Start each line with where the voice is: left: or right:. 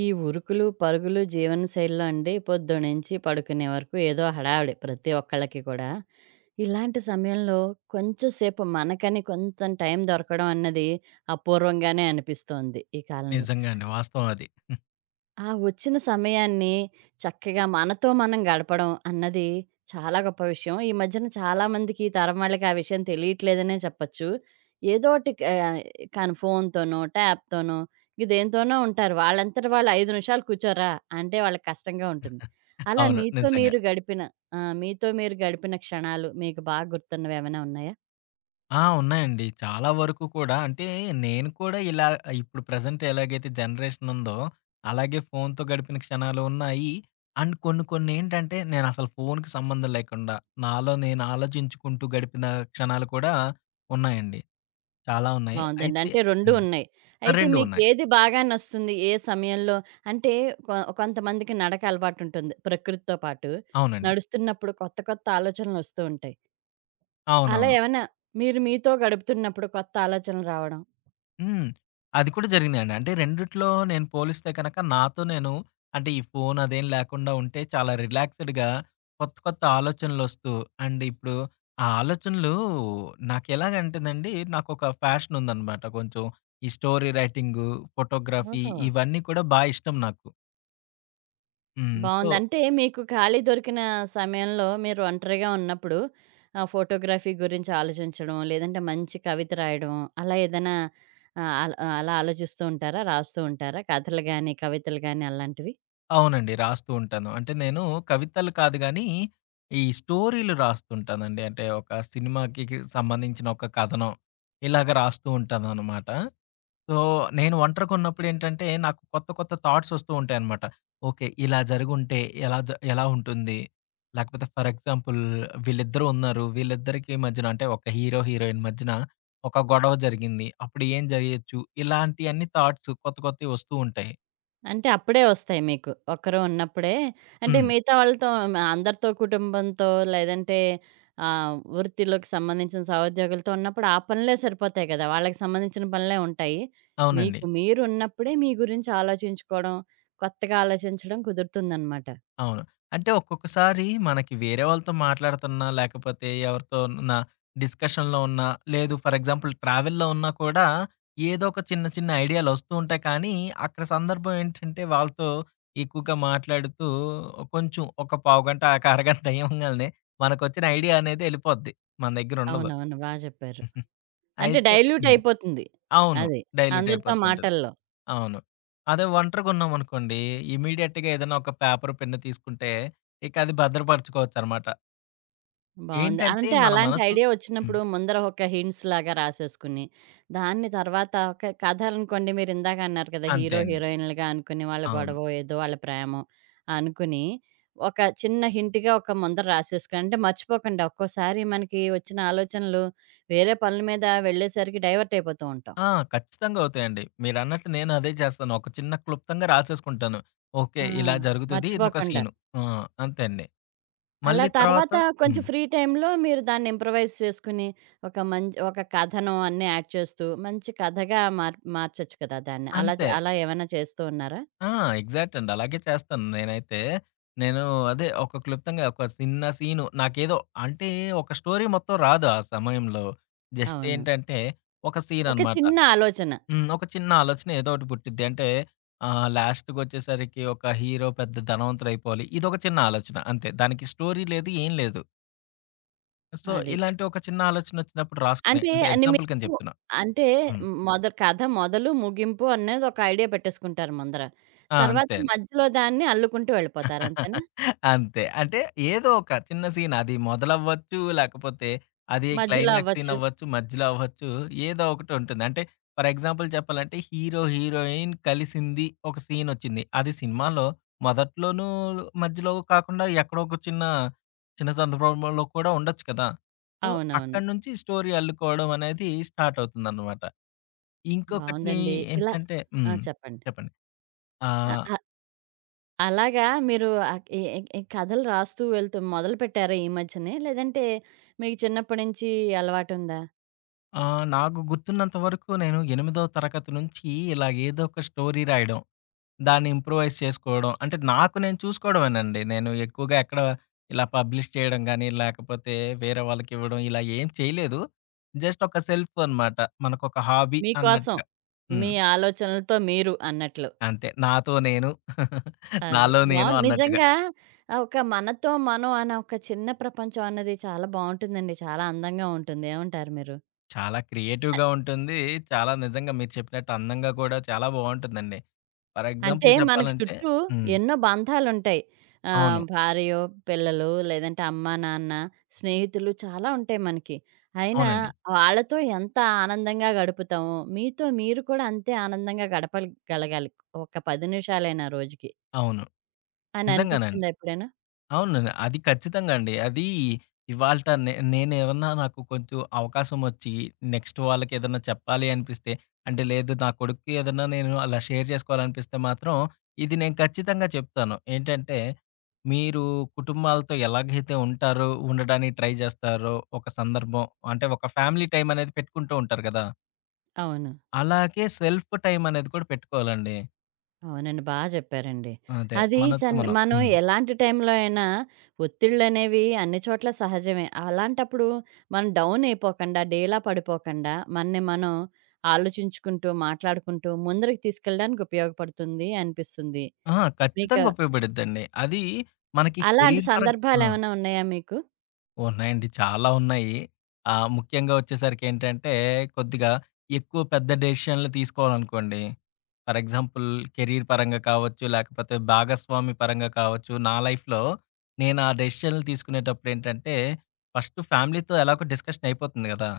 right: ఈ ఉరుకులు, పరుగులు జీవనశైలిలో అండి, పొద్దున్నుంచి పడుకునే వరకు ఏదో హడావిడి ప్రతి ఒక్కళ్ళకి కూడా. ఇలాంటి సమయంలో కొంచెం సేపు మనకని కొంచెం టైం దొరకడం అన్నది అపూర్వంగానే అనిపిస్తోంది ఈ కాలంలో.
left: నిజంగా అండి. వాస్తవం అది.
right: ఆ! వచ్చిన సమయాన్ని చక్కగా మనతో మనం గడపడం అన్నది చాలా గొప్ప విషయం. ఈ మధ్యన చాలామందికి, ఈ తరం వాళ్ళకి ఆ విషయం తెలియట్లేదనే చెప్పొచ్చు. ఏదోటి క కానీ ఫోన్‌తోనో, ట్యాబ్‌తోనో దేనితోనో ఉంటారు. వాళ్ళంతట వాళ్ళు 5 నిమిషాలు కూర్చోరా అంటే వాళ్ళకి కష్టంగా ఉంటుంది. అలా
left: అవును.
right: మీతో
left: నిజంగా.
right: మీరు గడిపిన ఆ! మీతో మీరు గడిపిన క్షణాలు మీకు బాగా గుర్తున్నవేమైనా ఉన్నాయా?
left: ఆ! ఉన్నాయండి. చాలా వరకు కూడా అంటే నేను కూడా ఇలా ఇప్పుడు ప్రెజెంట్ ఎలాగైతే జనరేషన్ ఉందో, అలాగే ఫోన్‌తో గడిపిన క్షణాలు ఉన్నాయి. అండ్ కొన్ని కొన్ని ఏంటంటే నేనసలు ఫోన్‌కి సంబంధం లేకుండా నాలో నేను ఆలోచించుకుంటూ గడిపిన క్షణాలు కూడా ఉన్నాయండి. చాలా ఉన్నాయి.
right: బావుందండి.
left: అయితే
right: అంటే 2
left: హ్మ్.
right: ఉన్నాయి. అయితే
left: 2 ఉన్నాయి.
right: మీకేది బాగా నచ్చుతుంది? ఏ సమయంలో అంటే కొంతమందికి నడక అలవాటుంటుంది ప్రకృతితో పాటు.
left: అవునండి.
right: నడుస్తున్నప్పుడు కొత్త కొత్త ఆలోచనలొస్తూ ఉంటాయి. అలా
left: అవునవును.
right: ఏమన్నా మీరు మీతో గడుపుతున్నప్పుడు కొత్త ఆలోచనలు రావడం?
left: హ్మ్. అది కూడా జరిగిందండి. అంటే రెండిట్లో నేను పోలిస్తే కనక నాతో నేను అంటే ఈ ఫోను అదేం లేకుండా ఉంటే చాలా రిలాక్స్‌డ్‌గా కొత్త, కొత్త ఆలోచనలొస్తూ అండ్ ఇప్పుడు ఆ ఆలోచనలు నాకెలాగంటేనండి, నాకొక ఫ్యాషన్ ఉందనమాట కొంచెం. ఈ స్టోరీ రైటింగు, ఫోటోగ్రఫీ
right: ఓహో!
left: ఇవన్నీ కూడా బా ఇష్టం నాకు. హ్మ్. సో
right: బావుంది. అంటే మీకు ఖాళీ దొరికిన సమయంలో మీరు ఒంటరిగా ఉన్నప్పుడు ఆహ్, ఫోటోగ్రఫీ గురించి ఆలోచించడం, లేదంటే మంచి కవిత రాయడం, అలా ఏదైనా ఆహ్, అలా ఆలోచిస్తూ ఉంటారా? రాస్తూ ఉంటారా? కథలు గాని, కవితలు గాని అలాంటివి?
left: అవునండి, రాస్తూ ఉంటాను. అంటే నేను కవితలు కాదు గానీ, ఈ స్టోరీలు రాస్తుంటానండి. అంటే ఒక సినిమాకి సంబంధించిన ఒక కథనం ఇలాగ రాస్తూ ఉంటాననమాట. సో, నేను ఒంటరిగున్నప్పుడేంటంటే, నాకు కొత్త కొత్త థాట్స్ వస్తూ ఉంటాయనమాట. ఓకే. ఇలా జరిగుంటే ఎలా ఉంటుంది? లేకపోతే ఫర్ ఎగ్జాంపుల్ వీళ్ళిద్దరు ఉన్నారు. వీళ్ళిద్దరికి మధ్యన అంటే ఒక హీరో, హీరోయిన్ మధ్యన ఒక గొడవ జరిగింది. అప్పుడు ఏం జరగచ్చు? ఇలాంటియన్ని థాట్స్ కొత్త కొత్తయి వస్తూ ఉంటాయి.
right: అంటే అప్పుడే ఒస్తాయి మీకు. ఒక్కరు ఉన్నప్పుడే. అంటే
left: హ్మ్.
right: మిగతా వాళ్ళతో, అందరితో కుటుంబంతో, లేదంటే ఆహ్, వృత్తిలోకి సంబంధించిన సహోద్యోగులతో ఉన్నప్పుడు ఆ పనులే సరిపోతాయి కదా! వాళ్ళకి సంబంధించిన పనులే ఉంటాయి.
left: అవునండి.
right: మీకు మీరున్నప్పుడే మీ గురించి ఆలోచించుకోవడం, కొత్తగా ఆలోచించడం కుదురుతుందనమాట.
left: అవును. అంటే ఒక్కొక్కసారి మనకి వేరే వాళ్ళతో మాట్లాడుతున్నా, లేకపోతే ఎవరితో ఉన్న డిస్కషన్‌లో ఉన్నా, లేదు ఫర్ ఎగ్జాంపుల్ ట్రావెల్‌లో ఉన్నా కూడా ఏదో ఒక చిన్న చిన్న ఐడియాలు వస్తూ ఉంటాయి. కానీ అక్కడ సందర్భం ఏంటంటే వాళ్ళతో ఎక్కువగా మాట్లాడుతూ కొంచెం ఒక పావుగంట, ఒక అరగంట అయ్యంగాల్నే మనకొచ్చిన ఐడియా అనేది ఎళ్ళిపోద్ది. మన దగ్గర ఉండదు.
right: అవునవును. బా జెప్పారు. అంటే
left: అయితే
right: డైల్యూట్
left: హ్మ్.
right: అయిపోతుంది.
left: అవును.
right: అది.
left: డైల్యూట్
right: అందరితో
left: అయిపోతూ ఉంటది.
right: మాటల్లో.
left: అవును. అదే ఒంటరిగున్నామనుకోండి, ఇమ్మీడియేట్‌గా ఏదైనా ఒక పేపర్, పెన్ను తీసుకుంటే, ఇక అది భద్రపరచుకోవచ్చనమాట.
right: బావుంది.
left: ఏంటంటే
right: అంటే
left: మన
right: అలాంటి
left: మనసు
right: ఐడియా
left: హ్మ్.
right: వచ్చినప్పుడు ముందర ఒక హింట్స్ లాగా రాసేసుకుని, దాన్ని తర్వాత ఒక కథ అనుకోండి, మీరిందాక అన్నారు కదా!
left: అంతే
right: హీరో,
left: అండి.
right: హీరోయిన్‌లుగా అనుకుని వాళ్ళ
left: అవును.
right: గొడవో, ఏదో వాళ్ళ ప్రేమో అనుకుని, ఒక చిన్న హింట్‌గా ఒక ముందర రాసేసుకొని, అంటే మర్చిపోకుండా. ఒక్కోసారి మనకి వచ్చిన ఆలోచనలు వేరే పనుల మీద వెళ్ళేసరికి డైవర్ట్ అయిపోతూ ఉంటాం.
left: ఆ! ఖచ్చితంగా అవుతాయండి. మీరన్నట్టు నేను అదే చేస్తాను. ఒక చిన్న క్లుప్తంగా రాసేసుకుంటాను. ఓకే.
right: ఆ!
left: ఇలా జరుగుతది. ఇదొక
right: మర్చిపోకుండా.
left: సీను. ఆ! అంతే అండి.
right: అలా
left: మళ్ళీ తర్వాత
right: తర్వాత కొంచెం
left: హ్మ్.
right: ఫ్రీ టైమ్‌లో మీరు దాన్ని ఇంప్రవైజ్ చేసుకొని, ఒక మంచి ఒక కథనం అన్నీ యాడ్ చేస్తూ, మంచి కథగా మార్చొచ్చు కదా దాన్ని. అలా
left: అంతే.
right: చ అలా ఏమైనా చేస్తూ ఉన్నారా?
left: ఆ! ఎగ్జాక్ట్ అండి. అలాగే చేస్తాను నేనైతే. నేను అదే ఒక క్లుప్తంగా ఒక చిన్న సీను నాకేదో అంటే ఒక స్టోరీ మొత్తం రాదు ఆ సమయంలో. జస్ట్
right: అవును.
left: ఏంటంటే ఒక సీన్
right: ఒక
left: అనమాట.
right: చిన్న ఆలోచన.
left: హ్మ్. ఒక చిన్న ఆలోచన ఏదో ఒకటి పుట్టిద్ది. అంటే ఆహ్, లాస్ట్‌కొచ్చేసరికి ఒక హీరో పెద్ద ధనవంతుడయిపోవాలి. ఇదొక చిన్న ఆలోచన అంతే. దానికి స్టోరీ లేదు, ఏం లేదు. సో,
right: అది.
left: ఇలాంటి ఒక చిన్న ఆలోచన వచ్చినప్పుడు రాసుకునే
right: అంటే
left: అంటే
right: అని
left: ఎగ్జాంపుల్ కింద
right: మీకు
left: చెప్తున్నా.
right: అంటే
left: హ్మ్.
right: కథ మొదలు, ముగింపు అనేది ఒక ఐడియా పెట్టేసుకుంటారు ముందర.
left: ఆ!
right: తర్వాత
left: అంతే.
right: మధ్యలో దాన్ని అల్లుకుంటూ వెళ్ళిపోతారు. అంతేనా?
left: అంతే. అంటే ఏదో ఒక చిన్న సీన్ అది మొదలవ్వచ్చు, లేకపోతే అది
right: మధ్యలో
left: క్లైమాక్స్ సీన్
right: అవ్వచ్చు.
left: అవ్వచ్చు, మధ్యలో అవ్వచ్చు. ఏదో ఒకటి ఉంటుంది. అంటే ఫర్ ఎగ్జాంపుల్ చెప్పాలంటే హీరో, హీరోయిన్ కలిసింది ఒక సీన్ ఒచ్చింది. అది సినిమాలో మొదట్లోనూ, మధ్యలో కాకుండా ఎక్కడో ఒక చిన్న, చిన్న సందర్భంలో కూడా ఉండొచ్చు కదా! సో,
right: అవునవును.
left: అక్కడి నుంచి స్టోరీ అల్లుకోవడం అనేది స్టార్ట్ అవుతుందన్నమాట. ఇంకొకటి
right: బావుందండి. ఇలా,
left: ఏంటంటే
right: ఆ!
left: హ్మ్.
right: చెప్పండి.
left: చెప్పండి. ఆ!
right: ఆ! అలాగా మీరు ఈ ఈ ఈ కథలు రాస్తూ వెళ్తూ మొదలుపెట్టారా ఈ మధ్యనే? లేదంటే మీకు చిన్నప్పటి నుంచి అలవాటుందా?
left: ఆ! నాకు గుర్తున్నంత వరకు నేను ఎనిమిదో తరగతి నుంచి ఇలా ఏదో ఒక స్టోరీ రాయడం, దాన్ని ఇంప్రూవైజ్ చేసుకోవడం. అంటే నాకు నేను చూసుకోవడమేనండి. నేను ఎక్కువగా ఎక్కడ ఇలా పబ్లిష్ చేయడం గాని, లేకపోతే వేరే వాళ్ళకివ్వడం ఇలా ఏం చేయలేదు. జస్ట్ ఒక సెల్ఫ్ అనమాట. మనకొక హాబీ
right: మీకోసం,
left: అన్నట్టుగా.
right: మీ
left: హ్మ్.
right: ఆలోచనలతో మీరు అన్నట్లు.
left: అంతే. నాతో నేను,
right: అది.
left: నాలో నేను
right: బావుంది.
left: అన్నట్టుగా.
right: నిజంగా ఆహ్, ఒక మనతో మనం అనే ఒక చిన్న ప్రపంచం అన్నది చాలా బావుంటుందండి. చాలా అందంగా ఉంటుంది. ఏమంటారు మీరు?
left: చాలా క్రియేటివ్‌గా ఉంటుంది. చాలా, నిజంగా మీరు చెప్పినట్టు అందంగా కూడా చాలా బావుంటుందండి. ఫర్
right: అంటే
left: ఎగ్జాంపుల్
right: మనకు
left: చెప్పాలంటే
right: చుట్టూ
left: హ్మ్.
right: ఎన్నో బంధాలుంటాయి.
left: అవును.
right: ఆహ్, భార్యో, పిల్లలు, లేదంటే అమ్మా, నాన్న, స్నేహితులు చాలా ఉంటాయి మనకి. అయినా
left: అవునండి.
right: వాళ్ళతో ఎంత ఆనందంగా గడుపుతామో, మీతో మీరు కూడా అంతే ఆనందంగా గలగాలి. ఒక 10 నిమిషాలైనా రోజుకి
left: అవును.
right: అని
left: నిజంగానండి.
right: అనిపిచ్చిందా ఎప్పుడైనా?
left: అవునండి. అది ఖచ్చితంగా అండి. అది ఇవాల్ట నేనేమన్నా నాకు కొంచెం అవకాశమొచ్చి, నెక్స్ట్ వాళ్ళకేదన్నా చెప్పాలి అనిపిస్తే, అంటే లేదు నా కొడుక్కి ఏదన్నా నేను అలా షేర్ చేసుకోవాలనిపిస్తే మాత్రం, ఇది నేను ఖచ్చితంగా చెప్తాను. ఏంటంటే, మీరు కుటుంబాలతో ఎలాగైతే ఉంటారో, ఉండడానికి ట్రై జేస్తారో, ఒక సందర్భం అంటే ఒక ఫ్యామిలీ టైమనేది పెట్టుకుంటూ ఉంటారు గదా!
right: అవును.
left: అలాగే సెల్ఫ్ టైమనేది కూడా పెట్టుకోవాలండి.
right: అవునండి. బా జెప్పారండి.
left: అదే,
right: అది
left: మనతో మనం.
right: మనం
left: హ్మ్.
right: ఎలాంటి టైంలో అయినా ఒత్తిళ్ళనేవి అన్ని చోట్ల సహజమే. అలాంటప్పుడు మనం డౌన్ అయిపోకండా, డీలా పడిపోకండా మనని మనం ఆలోచించుకుంటూ, మాట్లాడుకుంటూ ముందరికి తీసుకెళ్ళడానికి ఉపయోగపడుతుంది అనిపిస్తుంది.
left: అహా!
right: మీకు
left: ఖచ్చితంగా ఉపయోగపడిద్దండి. అది మనకి
right: అలాంటి
left: కెరీర్ పరంగా ఆ!
right: సందర్భాలేమైనా ఉన్నాయా మీకు?
left: ఉన్నాయండి. చాలా ఉన్నాయి. ఆహ్, ముఖ్యంగా వచ్చేసరికేంటంటే, కొద్దిగా ఎక్కువ పెద్ద డెసిషన్‌లు తీసుకోవాలనుకోండి. ఫర్ ఎగ్జాంపుల్ కెరీర్ పరంగా కావచ్చు, లేకపోతే భాగస్వామి పరంగా కావచ్చు. నా లైఫ్‌లో నేను ఆ డెసిషన్‌లు తీసుకునేటప్పుడేంటంటే, ఫస్ట్ ఫ్యామిలీతో ఎలాగో డిస్కషన్ అయిపోతుంది గదా!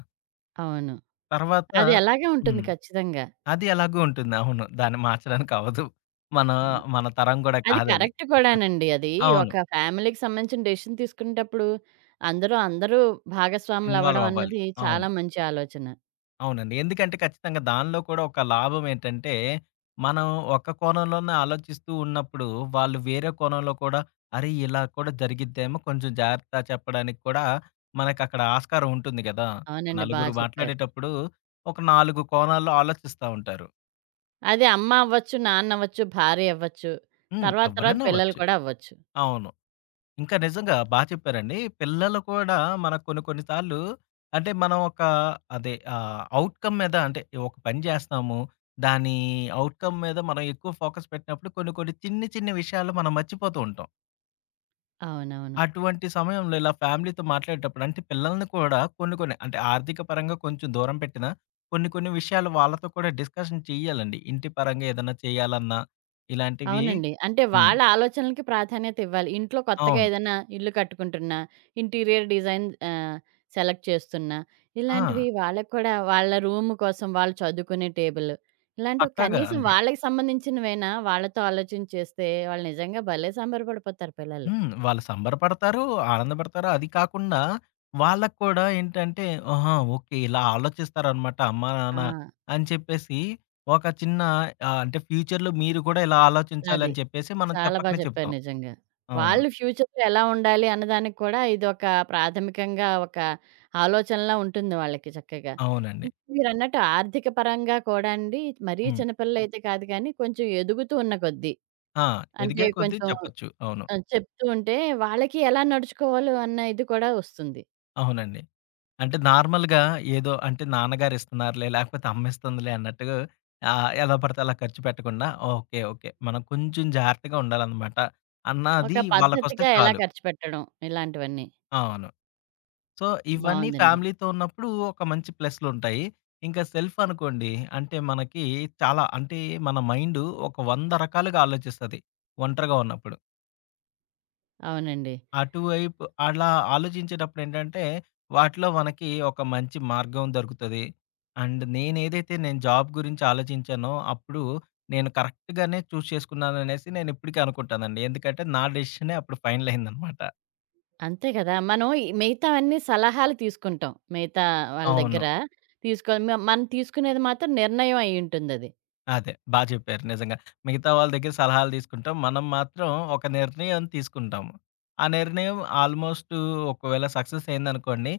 right: అవును.
left: తర్వాత
right: అది ఎలాగే ఉంటుంది
left: హ్మ్.
right: ఖచ్చితంగా.
left: అది ఎలాగో ఉంటుంది. అవును. దాన్ని మార్చడానికి అవ్వదు. మన
right: ఆ!
left: మన తరం గూడా
right: అది
left: కాదది.
right: కరెక్ట్ కూడానండి. అది
left: అవును.
right: ఒక ఫ్యామిలీకి సంబంధించిన డెసిషన్ తీసుకునేటప్పుడు అందులో అందరూ
left: ఇన్వాల్వ్
right: భాగస్వాములవ్వడం
left: అవ్వాలి.
right: అన్నది
left: అవును.
right: చాలా మంచి ఆలోచన.
left: అవునండి. ఎందుకంటే ఖచ్చితంగా దానిలో కూడా ఒక లాభం ఏంటంటే, మనం ఒక కోణంలోనే ఆలోచిస్తూ ఉన్నప్పుడు, వాళ్ళు వేరే కోణంలో కూడా అరే! ఇలా కూడా జరిగిద్దేమో కొంచెం జాగ్రత్త చెప్పడానికి కూడా మనకక్కడ ఆస్కారం ఉంటుంది గదా!
right: అవునండి. బా
left: నలుగురు
right: చెప్పారు.
left: మాట్లాడేటప్పుడు ఒక 4 కోణాల్లో ఆలోచిస్తా ఉంటారు.
right: అది అమ్మ అవ్వచ్చు, నాన్న అవ్వచ్చు, భార్య అవ్వచ్చు.
left: హ్మ్.
right: తర్వాత తర్వాత
left: ఎవరైనా
right: పిల్లలు
left: అవ్వచ్చు.
right: కూడా అవ్వచ్చు.
left: అవును. ఇంకా నిజంగా బా చెప్పారండి. పిల్లలు కూడా మనకు కొన్ని కొన్ని సార్లు అంటే మనం ఒక అదే ఆహ్, ఔట్‌కమ్ మీద అంటే ఒక పని చేస్తాము. దాని ఔట్‌కమ్ మీద మనం ఎక్కువ ఫోకస్ పెట్టినప్పుడు కొన్ని కొన్ని చిన్ని చిన్ని విషయాలు మనం మర్చిపోతూ ఉంటాం.
right: అవునవును.
left: అటువంటి సమయంలో ఇలా ఫ్యామిలీతో మాట్లాడేటప్పుడు అంటే పిల్లల్ని కూడా కొన్ని కొన్ని అంటే ఆర్థిక పరంగా కొంచెం దూరం పెట్టినా, కొన్ని కొన్ని విషయాలు వాళ్ళతో కూడా డిస్కషన్ చేయాలండి. ఇంటి పరంగా ఏదైనా చేయాలన్నా ఇలాంటివి
right: అవునండి. అంటే
left: హ్మ్.
right: వాళ్ళ ఆలోచనలకి ప్రాధాన్యత ఇవ్వాలి. ఇంట్లో కొత్తగా
left: అవును.
right: ఏదైనా ఇల్లు కట్టుకుంటున్నా, ఇంటీరియర్ డిజైన్ ఆహ్, సెలెక్ట్ చేస్తున్నా,
left: ఆ!
right: ఇలాంటివి వాళ్ళకి కూడా, వాళ్ళ రూమ్ కోసం వాళ్ళు చదువుకునే టేబుల్, ఇలాంటివి
left: పక్కాగా
right: కనీసం
left: అండి.
right: వాళ్ళకి సంబంధించినవైనా వాళ్ళతో ఆలోచించి చేస్తే వాళ్ళు నిజంగా భలే సంబరపడిపోతారు పిల్లలు.
left: హ్మ్. వాళ్ళు సంబరపడతారు, ఆనందపడతారు. అది కాకుండా వాళ్ళకి కూడా ఏంటంటే, ఆహా! ఓకే. ఇలా ఆలోచిస్తారనమాట అమ్మా,
right: ఆ!
left: నాన్న అని చెప్పేసి ఒక చిన్న ఆహ్, అంటే ఫ్యూచర్‌లో మీరు కూడా ఇలా
right: అది.
left: ఆలోచించాలని చెప్పేసి మనం
right: చాలా బా
left: చెప్పకనే
right: చెప్పారు
left: చెప్తాం.
right: నిజంగా.
left: అవును.
right: వాళ్ళు ఫ్యూచర్‌లో ఎలా ఉండాలి అన్నదానికి కూడా ఇదొక ప్రాథమికంగా ఒక ఆలోచనలా ఉంటుంది వాళ్ళకి చక్కగా.
left: అవునండి.
right: ఇంక మీరన్నట్టు ఆర్థిక పరంగా కూడా అండి, మరీ
left: హ్మ్.
right: చిన్నపిల్లలైతే కాదు కానీ కొంచెం ఎదుగుతూ ఉన్న కొద్దీ,
left: ఆ!
right: అంటే
left: ఎదిగే కొద్దీ
right: కొంచెం
left: చెప్పొచ్చు. అవును.
right: ఆహ్, చెప్తూ ఉంటే వాళ్ళకి ఎలా నడుచుకోవాలో అన్న ఇది కూడా వస్తుంది.
left: అవునండి. అంటే నార్మల్‌గా ఏదో అంటే నాన్నగారు ఇస్తున్నారులే, లేకపోతే అమ్మిస్తుందిలే అన్నట్టుగా ఆహ్, ఎలా పడితే అలా ఖర్చు పెట్టకుండా ఓకే. ఓకే. మనం కొంచెం జాగ్రత్తగా ఉండాలనమాట అన్నది
right: ఒక
left: వాళ్ళకొస్తే
right: పద్ధతిగా ఎలా
left: చాలు.
right: ఖర్చు పెట్టడం, ఇలాంటివన్నీ.
left: అవును. సో, ఇవన్నీ
right: బావుందండి.
left: ఫ్యామిలీతో ఉన్నప్పుడు ఒక మంచి ప్లస్‌లుంటాయి. ఇంకా సెల్ఫ్ అనుకోండి అంటే మనకి చాలా అంటే మన మైండు ఒక 100 రకాలుగా ఆలోచిస్తది ఒంటరిగా ఉన్నప్పుడు.
right: అవునండి.
left: అటువైపు అలా ఆలోచించేటప్పుడేంటంటే, వాటిలో మనకి ఒక మంచి మార్గం దొరుకుతది. అండ్ నేనేదైతే నేను జాబ్ గురించి ఆలోచించానో, అప్పుడు నేను కరెక్ట్‌గానే చేసుకున్నాననేసి నేనిప్పటికి అనుకుంటానండి. ఎందుకంటే, నా డెసిషనే అప్పుడు ఫైనల్ అయిందనమాట.
right: అంతే కదా! మనం ఈ మిగతావన్నీ సలహాలు తీసుకుంటాం. మిగతా వాళ్ళ
left: అవును.
right: దగ్గర తీసుకో మ మనం తీసుకునేది మాత్రం నిర్ణయం అయ్యుంటుందది.
left: అదే. బా జెప్పారు నిజంగా. మిగతా వాళ్ళ దగ్గర సలహాలు తీసుకుంటాం. మనం మాత్రం ఒక నిర్ణయం తీసుకుంటాము. ఆ నిర్ణయం ఆల్‌మోస్టు ఒకవేళ సక్సెస్ అయిందనుకోండి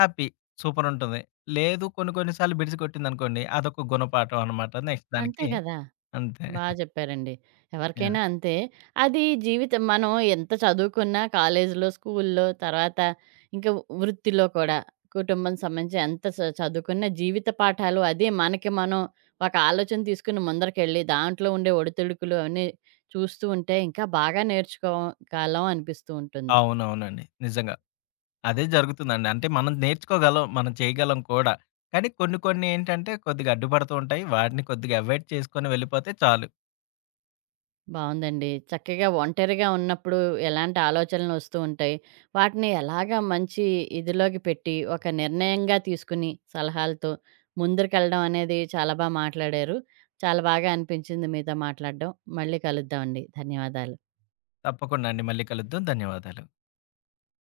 left: హ్యాపీ. సూపరుంటుంది. లేదు కొన్ని కొన్ని సార్లు బిడిసికొట్టిందనుకోండి అదొక గుణపాఠం అనమాట నెక్స్ట్
right: అంతే
left: దానికి.
right: కదా!
left: అంతే.
right: బా చెప్పారండి.
left: యాహ్!
right: ఎవరికైనా అంతే. అది జీవితం. మనం ఎంత చదువుకున్నా కాలేజీలో, స్కూల్లో, తర్వాత ఇంకా వృత్తిలో కూడా, కుటుంబం సంబంధించి ఎంత చదువుకున్నా, జీవిత పాఠాలు అదే. మనకి మనం ఒక ఆలోచన తీసుకుని ముందరికెళ్ళి దాంట్లో ఉండే ఒడిదుడుకులు అవన్నీ చూస్తూ ఉంటే ఇంకా బాగా నేర్చుకోగలం అనిపిస్తూ ఉంటుంది.
left: అవునవునండి. నిజంగా. అదే జరుగుతుందండి. అంటే మనం నేర్చుకోగలం. మనం చేయగలం కూడా. కానీ కొన్ని కొన్ని ఏంటంటే కొద్దిగా అడ్డుపడుతూ ఉంటాయి. వాటిని కొద్దిగా అవాయిడ్ చేసుకొని వెళ్ళిపోతే చాలు.
right: బావుందండి. చక్కగా ఒంటరిగా ఉన్నప్పుడు ఎలాంటి ఆలోచనలు ఒస్తూ ఉంటాయి. వాటిని ఎలాగా మంచి ఇదిలోకి పెట్టి, ఒక నిర్ణయంగా తీసుకుని సలహాలతో ముందరికెళ్ళడం అనేది, చాలా బా మాట్లాడారు. చాలా బాగా అనిపించింది మీతో మాట్లాడడం. మళ్ళీ కలుద్దామండి. ధన్యవాదాలు.
left: తప్పకుండా అండి. మళ్ళీ కలుద్దాం. ధన్యవాదాలు.